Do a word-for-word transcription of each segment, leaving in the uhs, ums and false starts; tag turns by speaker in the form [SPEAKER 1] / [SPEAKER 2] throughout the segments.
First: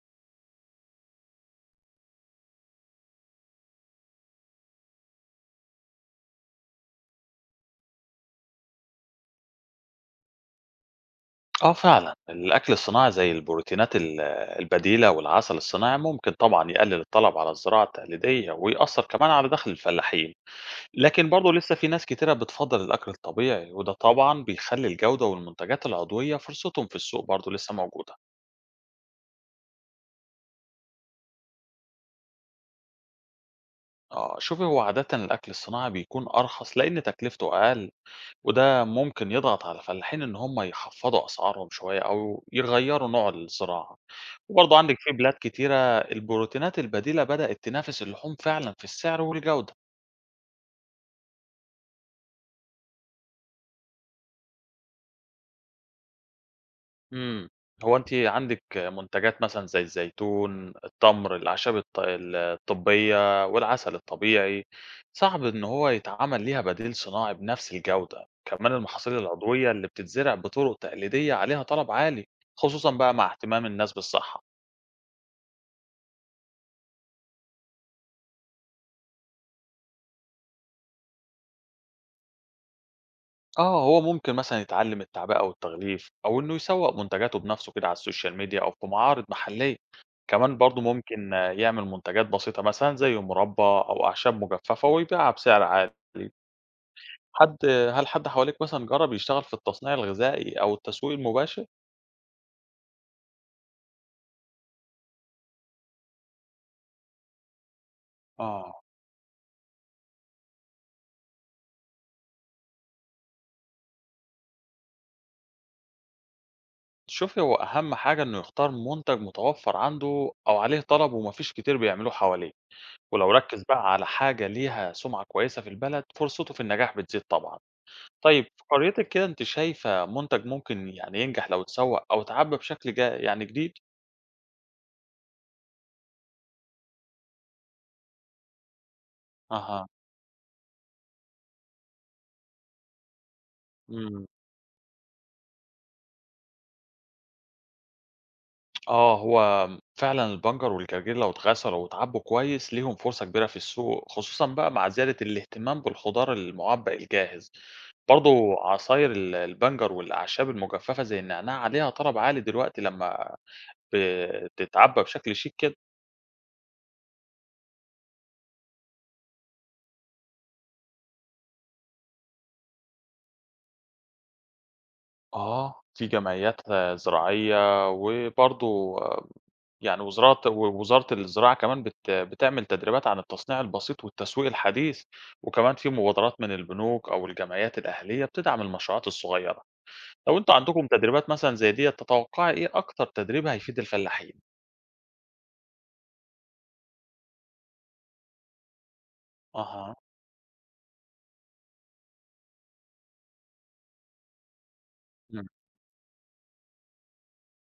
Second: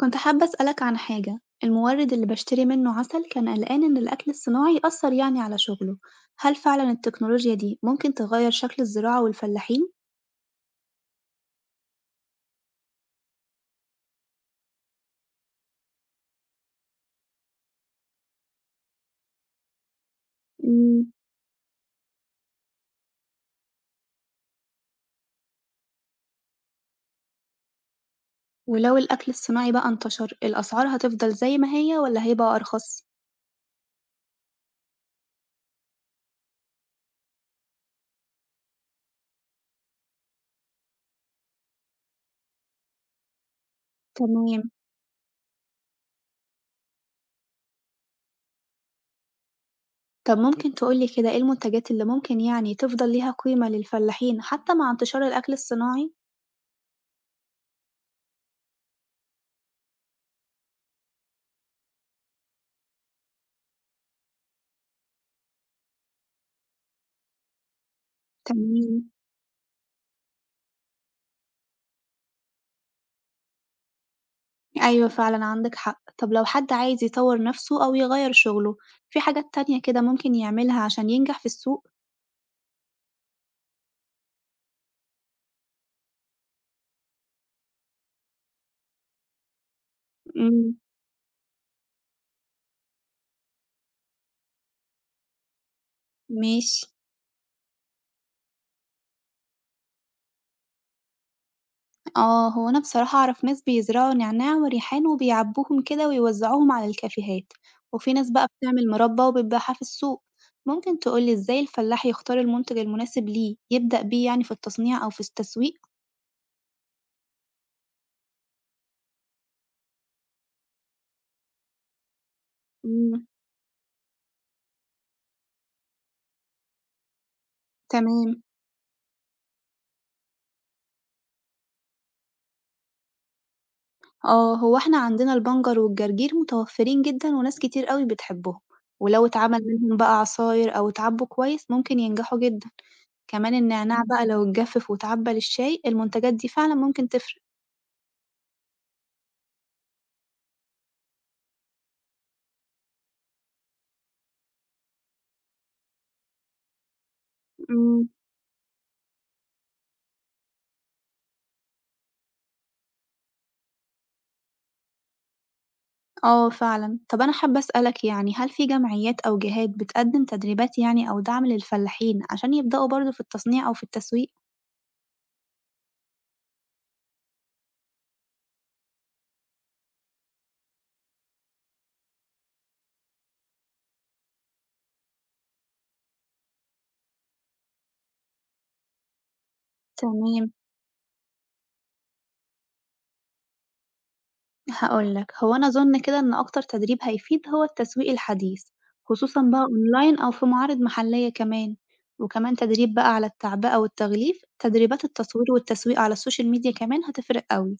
[SPEAKER 1] كنت حابة أسألك عن حاجة، المورد اللي بشتري منه عسل كان قلقان إن الأكل الصناعي يأثر يعني على شغله، هل فعلا التكنولوجيا دي ممكن تغير شكل الزراعة والفلاحين؟
[SPEAKER 2] آه فعلًا، الأكل الصناعي زي البروتينات ال البديلة والعسل الصناعي ممكن طبعًا يقلل الطلب على الزراعة التقليدية، ويأثّر كمان على دخل الفلاحين،
[SPEAKER 1] مم.
[SPEAKER 2] لكن برضه لسه في ناس كتيرة بتفضّل الأكل الطبيعي، وده طبعًا بيخلّي الجودة والمنتجات العضوية فرصتهم في السوق برضه لسه موجودة.
[SPEAKER 1] ولو الأكل الصناعي بقى انتشر الأسعار هتفضل زي ما هي ولا هيبقى أرخص؟
[SPEAKER 2] آه، شوفي هو عادةً الأكل الصناعي بيكون أرخص لإن تكلفته أقل، وده ممكن يضغط على الفلاحين إن هم يخفّضوا أسعارهم شوية أو يغيّروا نوع الزراعة.
[SPEAKER 1] تمام.
[SPEAKER 2] وبرضه عندِك في بلاد كتيرة البروتينات البديلة بدأت تنافس اللحوم فعلًا في السعر والجودة.
[SPEAKER 1] طب ممكن تقولي كده إيه المنتجات اللي ممكن يعني تفضل ليها قيمة للفلاحين حتى مع انتشار الأكل الصناعي؟
[SPEAKER 2] إمم. هو أنتِ عندِك منتجات مثلًا زي الزيتون، التمر، الأعشاب الط ال الطبية والعسل الطبيعي، صعب إن هو يتعمل ليها بديل صناعي بنفس الجودة. كمان
[SPEAKER 1] تمام.
[SPEAKER 2] المحاصيل العضوية اللي بتتزرع بطرق تقليدية عليها طلب عالي، خصوصًا بقى مع اهتمام الناس بالصحة.
[SPEAKER 1] أيوه فعلًا عندك حق، طب لو حد عايز يطوّر نفسه أو يغيّر شغله، في حاجات تانية كده ممكن يعملها عشان ينجح في السوق؟
[SPEAKER 2] آه، هو ممكن مثلًا يتعلّم التعبئة والتغليف، أو إنه يسوّق منتجاته بنفسه كده على السوشيال ميديا أو في معارض محلية، كمان
[SPEAKER 1] إمم،
[SPEAKER 2] برضه ممكن آه، يعمل منتجات بسيطة مثلًا زي مربى أو أعشاب مجففة ويبيعها بسعر عالي.
[SPEAKER 1] ماشي.
[SPEAKER 2] حد هل حد حواليك مثلًا جرّب يشتغل في التصنيع الغذائي أو التسويق المباشر؟
[SPEAKER 1] آه، هو أنا بصراحة أعرف ناس بيزرعوا نعناع وريحان وبيعبّوهم كده ويوزّعوهم على الكافيهات، وفي ناس بقى
[SPEAKER 2] آه،
[SPEAKER 1] بتعمل مربى وبتبيعها في السوق. ممكن تقول لي إزاي الفلاح يختار المنتج المناسب ليه، يبدأ بيه يعني في التصنيع أو في التسويق؟
[SPEAKER 2] شوفي هو أهم حاجة إنه يختار منتج متوفّر عنده أو عليه طلب وما فيش كتير بيعملوه حواليه،
[SPEAKER 1] إمم،
[SPEAKER 2] ولو ركّز بقى على حاجة ليها سمعة كويسة في البلد، فرصته في النجاح بتزيد طبعًا.
[SPEAKER 1] تمام.
[SPEAKER 2] طيب في قريتِك كده أنتِ شايفة منتج ممكن يعني ينجح لو اتسوّق أو اتعبّى بشكل جا يعني جديد؟
[SPEAKER 1] آه، هو إحنا عندنا البنجر والجرجير متوفرين جدًا وناس كتير أوي بتحبهم، ولو اتعمل
[SPEAKER 2] أها.
[SPEAKER 1] منهم بقى عصاير أو اتعبوا كويس ممكن ينجحوا جدًا، كمان النعناع
[SPEAKER 2] إمم.
[SPEAKER 1] بقى لو اتجفف واتعبى للشاي المنتجات دي فعلًا ممكن تفرق.
[SPEAKER 2] آه، هو فعلًا البنجر والجرجير لو اتغسلوا واتعبّوا كويس ليهم فرصة كبيرة في السوق، خصوصًا بقى مع زيادة الاهتمام بالخضار المُعبّى الجاهز،
[SPEAKER 1] إمم،
[SPEAKER 2] برضه عصاير ال البنجر والأعشاب المجففة زي النعناع عليها طلب عالي دلوقتي لمّا بتتعبّى بشكل شيك كده.
[SPEAKER 1] آه فعلًا. طب أنا حابة أسألك يعني هل في جمعيات أو جهات بتقدم تدريبات يعني أو دعم للفلاحين عشان يبدأوا برضه في التصنيع أو في التسويق؟
[SPEAKER 2] آه، في جمعيات آه، زراعية وبرضه يعني وزارة ووزارة الزراعة كمان بت بتعمل تدريبات عن التصنيع البسيط والتسويق الحديث، وكمان في مبادرات من البنوك أو الجمعيات الأهلية بتدعم المشروعات الصغيرة. لو
[SPEAKER 1] تمام.
[SPEAKER 2] أنتم عندكم تدريبات مثلًا زي ديّة تتوقعي إيه أكتر تدريب هيفيد الفلاحين؟
[SPEAKER 1] هاقول لك، هو أنا أظن كده إن أكتر تدريب هيفيد هو التسويق الحديث، خصوصًا بقى
[SPEAKER 2] أها.
[SPEAKER 1] أونلاين أو في معارض محلية كمان، وكمان تدريب بقى على التعبئة والتغليف، تدريبات التصوير
[SPEAKER 2] إمم.
[SPEAKER 1] والتسويق على السوشيال ميديا كمان هتفرق أوي.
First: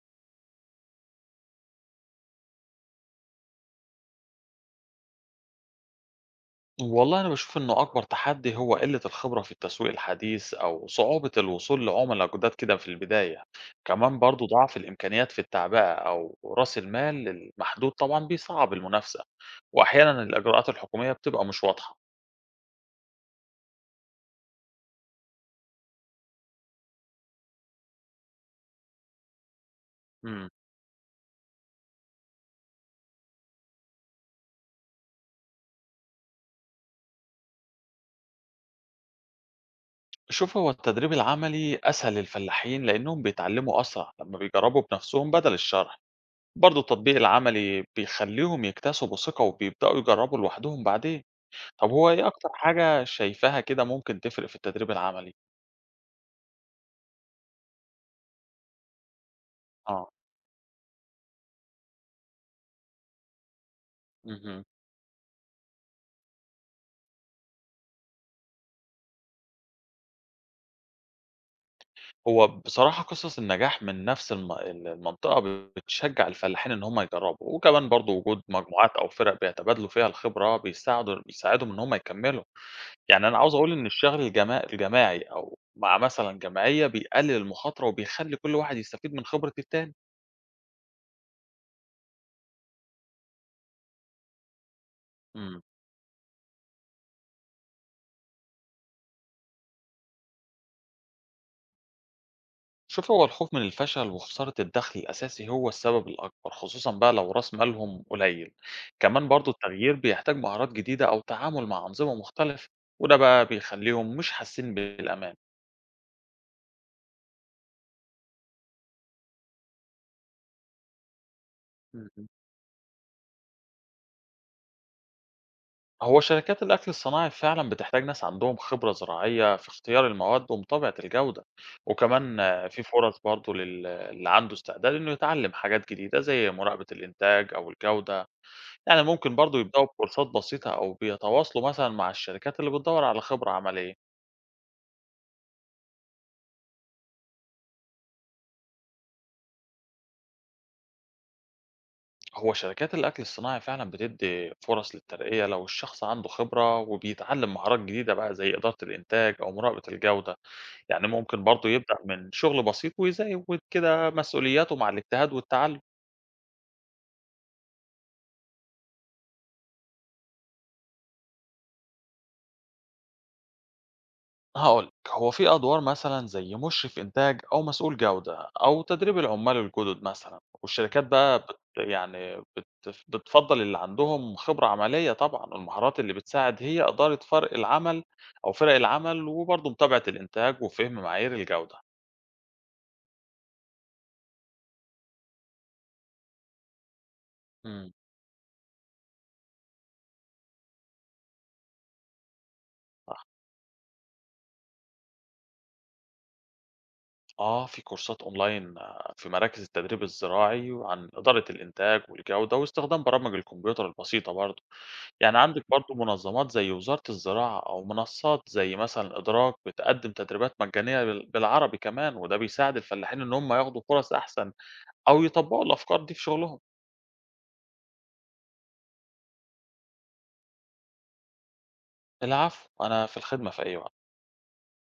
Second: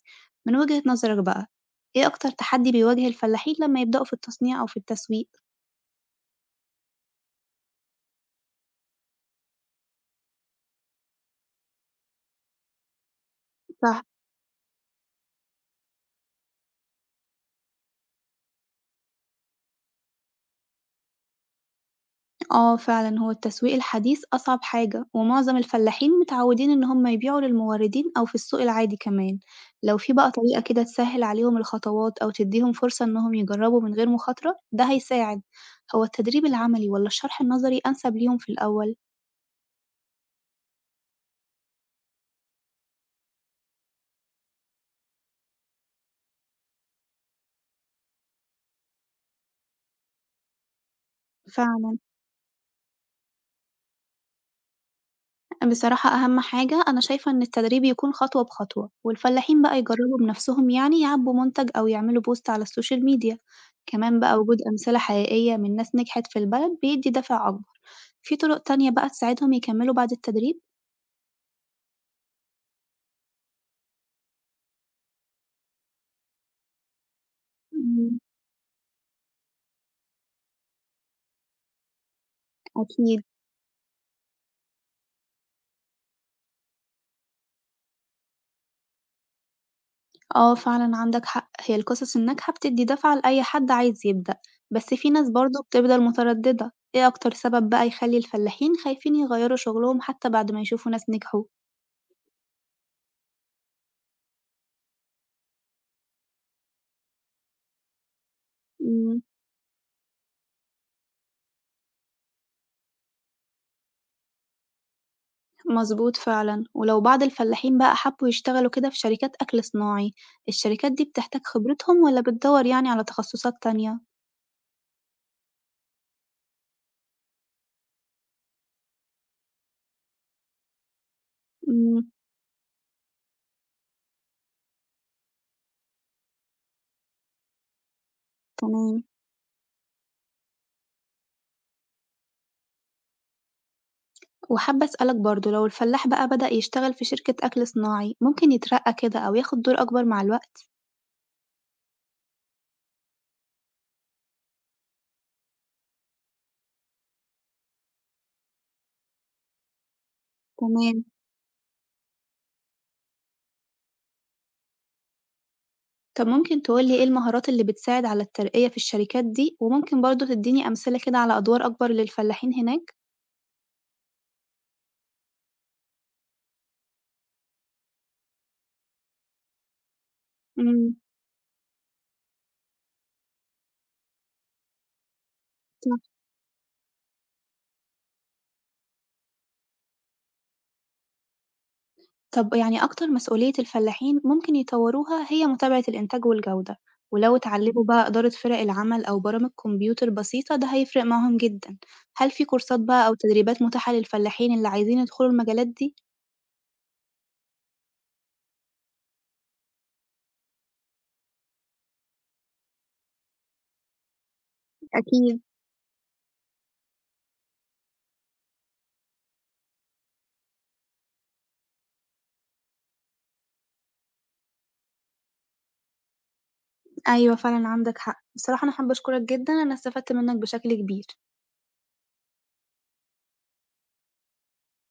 [SPEAKER 1] من وجهة نظرك بقى، إيه أكتر تحدي بيواجه الفلاحين لما يبدأوا في التصنيع أو في التسويق؟
[SPEAKER 2] والله أنا باشوف إنه أكبر تحدي هو قلة الخبرة في التسويق الحديث أو صعوبة الوصول لعملاء جداد كده في البداية،
[SPEAKER 1] صح.
[SPEAKER 2] كمان برضو ضعف الإمكانيات في التعبئة أو رأس المال المحدود طبعا بيصعب المنافسة، وأحيانا الإجراءات الحكومية بتبقى مش واضحة.
[SPEAKER 1] آه فعلًا، هو التسويق الحديث أصعب حاجة، ومعظم الفلاحين متعودين إن هم يبيعوا للموردين أو في السوق العادي كمان، لو في بقى
[SPEAKER 2] امم.
[SPEAKER 1] طريقة كده تسهِّل عليهم الخطوات أو تديهم فرصة إنهم يجربوا من غير مخاطرة، ده هيساعد. هو التدريب العملي والّا الشرح النظري أنسب ليهم في الأول؟
[SPEAKER 2] شوف هو التدريب العملي أسهل للفلاحين لأنهم بيتعلموا أسرع لما بيجربوا بنفسهم بدل الشرح، برضو التطبيق العملي بيخليهم يكتسبوا ثقة وبيبدأوا يجربوا لوحدهم بعدين. طب
[SPEAKER 1] فعلًا.
[SPEAKER 2] هو إيه أكتر حاجة شايفاها كده ممكن تفرق في التدريب العملي؟
[SPEAKER 1] بصراحة أهم حاجة أنا شايفة إن التدريب يكون خطوة بخطوة، والفلاحين بقى
[SPEAKER 2] آه.
[SPEAKER 1] يجربوا بنفسهم يعني يعبّوا منتج أو يعملوا بوست على السوشيال ميديا، كمان بقى وجود
[SPEAKER 2] اهم.
[SPEAKER 1] أمثلة حقيقية من ناس نجحت في البلد بيدّي دافع أكبر. في طرق تانية بقى تساعدهم يكمّلوا بعد التدريب؟
[SPEAKER 2] هو بصراحة قصص النجاح من نفس الم ال المنطقة بتشجّع الفلاحين إن هُم يجرّبوا، وكمان برضه
[SPEAKER 1] إمم.
[SPEAKER 2] وجود مجموعات أو فرق بيتبادلوا فيها الخبرة بيساعدوا بيساعدهم إن هُم يكمّلوا،
[SPEAKER 1] أكيد.
[SPEAKER 2] يعني أنا عاوز أقول إن الشغل الجما الجماعي أو مع مثلًا جمعية بيقلل المخاطرة وبيخلّي كل واحد يستفيد من خبرة التاني.
[SPEAKER 1] آه فعلًا عندك حق، هي القصص الناجحة بتدّي دفعة لأي حد عايز يبدأ، بس في ناس برضه
[SPEAKER 2] إمم.
[SPEAKER 1] بتفضل مترددة، إيه أكتر سبب بقى يخلّي الفلاحين خايفين يغيّروا شغلهم حتى بعد ما يشوفوا ناس نجحوا؟
[SPEAKER 2] شوف هو الخوف من الفشل وخسارة الدخل الأساسي هو السبب الأكبر خصوصا بقى لو رأس مالهم قليل،
[SPEAKER 1] إمم،
[SPEAKER 2] كمان برضو التغيير بيحتاج مهارات جديدة أو تعامل مع أنظمة مختلفة، وده بقى بيخليهم مش حاسين بالأمان.
[SPEAKER 1] مضبوط فعلًا، ولو بعض الفلاحين بقى حبّوا يشتغلوا كده في شركات أكل صناعي، الشركات دي بتحتاج خبرتهم والّا
[SPEAKER 2] مهم.
[SPEAKER 1] بتدوّر يعني على تخصصات تانية؟
[SPEAKER 2] هو شركات الأكل الصناعي فعلا بتحتاج ناس عندهم خبرة زراعية في اختيار المواد ومتابعة الجودة،
[SPEAKER 1] إمم،
[SPEAKER 2] وكمان آه، في فرص برضو لل- اللي عنده استعداد إنه يتعلم حاجات جديدة زي مراقبة الإنتاج أو الجودة.
[SPEAKER 1] تمام.
[SPEAKER 2] يعني ممكن برضه يبدأوا بكورسات بسيطة أو بيتواصلوا مثلًا مع الشركات اللي بتدوّر على خبرة عملية.
[SPEAKER 1] وحابة أسألك برضه لو الفلاح بقى بدأ يشتغل في شركة أكل صناعي ممكن يترقى كده أو ياخد دور أكبر مع الوقت؟
[SPEAKER 2] هو شركات الأكل الصناعي فعلًا بتدّي فرص للترقية لو الشخص عنده خبرة وبيتعلم مهارات جديدة بقى زي إدارة الإنتاج أو مراقبة الجودة.
[SPEAKER 1] تمام.
[SPEAKER 2] يعني ممكن برضه يبدأ من شغل بسيط ويزوّد كده مسؤولياته مع الاجتهاد والتعلم.
[SPEAKER 1] طب ممكن تقولي إيه المهارات اللي بتساعد على الترقية في الشركات دي؟ وممكن برضه تديني أمثلة كده على أدوار أكبر للفلاحين هناك؟
[SPEAKER 2] هقولك هو في أدوار مثلا زي مشرف إنتاج أو مسؤول جودة أو تدريب العمال الجدد مثلا،
[SPEAKER 1] امم
[SPEAKER 2] والشركات بقى بت يعني بت بتفضل اللي عندهم خبرة عملية، طبعا المهارات اللي
[SPEAKER 1] صح.
[SPEAKER 2] بتساعد هي إدارة فرق العمل أو فرق العمل وبرضه متابعة الإنتاج وفهم معايير الجودة.
[SPEAKER 1] طب يعني أكتر مسؤولية الفلاحين ممكن يطوروها هي متابعة الإنتاج والجودة، ولو اتعلموا
[SPEAKER 2] امم.
[SPEAKER 1] بقى إدارة فرق العمل أو برامج كمبيوتر بسيطة ده هيفرق معاهم جدا. هل في كورسات بقى أو
[SPEAKER 2] صح.
[SPEAKER 1] تدريبات متاحة للفلاحين اللي عايزين يدخلوا المجالات دي؟
[SPEAKER 2] آه، في كورسات أونلاين آه، في مراكز التدريب الزراعي عن إدارة الإنتاج والجودة واستخدام برامج الكمبيوتر البسيطة برضه. يعني
[SPEAKER 1] أكيد.
[SPEAKER 2] عندِك برضه منظمات زي وزارة الزراعة أو منصات زي مثلًا إدراك بتقدّم تدريبات مجانية بال بالعربي كمان، وده بيساعد الفلاحين إن هم ياخدوا فرص أحسن أو يطبّقوا الأفكار دي في شغلهم.
[SPEAKER 1] أيوه فعلًا عندك حق. بصراحة أنا حابة أشكرك جدًا، أنا استفدت منّك بشكل كبير.
[SPEAKER 2] العفو، أنا في الخدمة في أي وقت.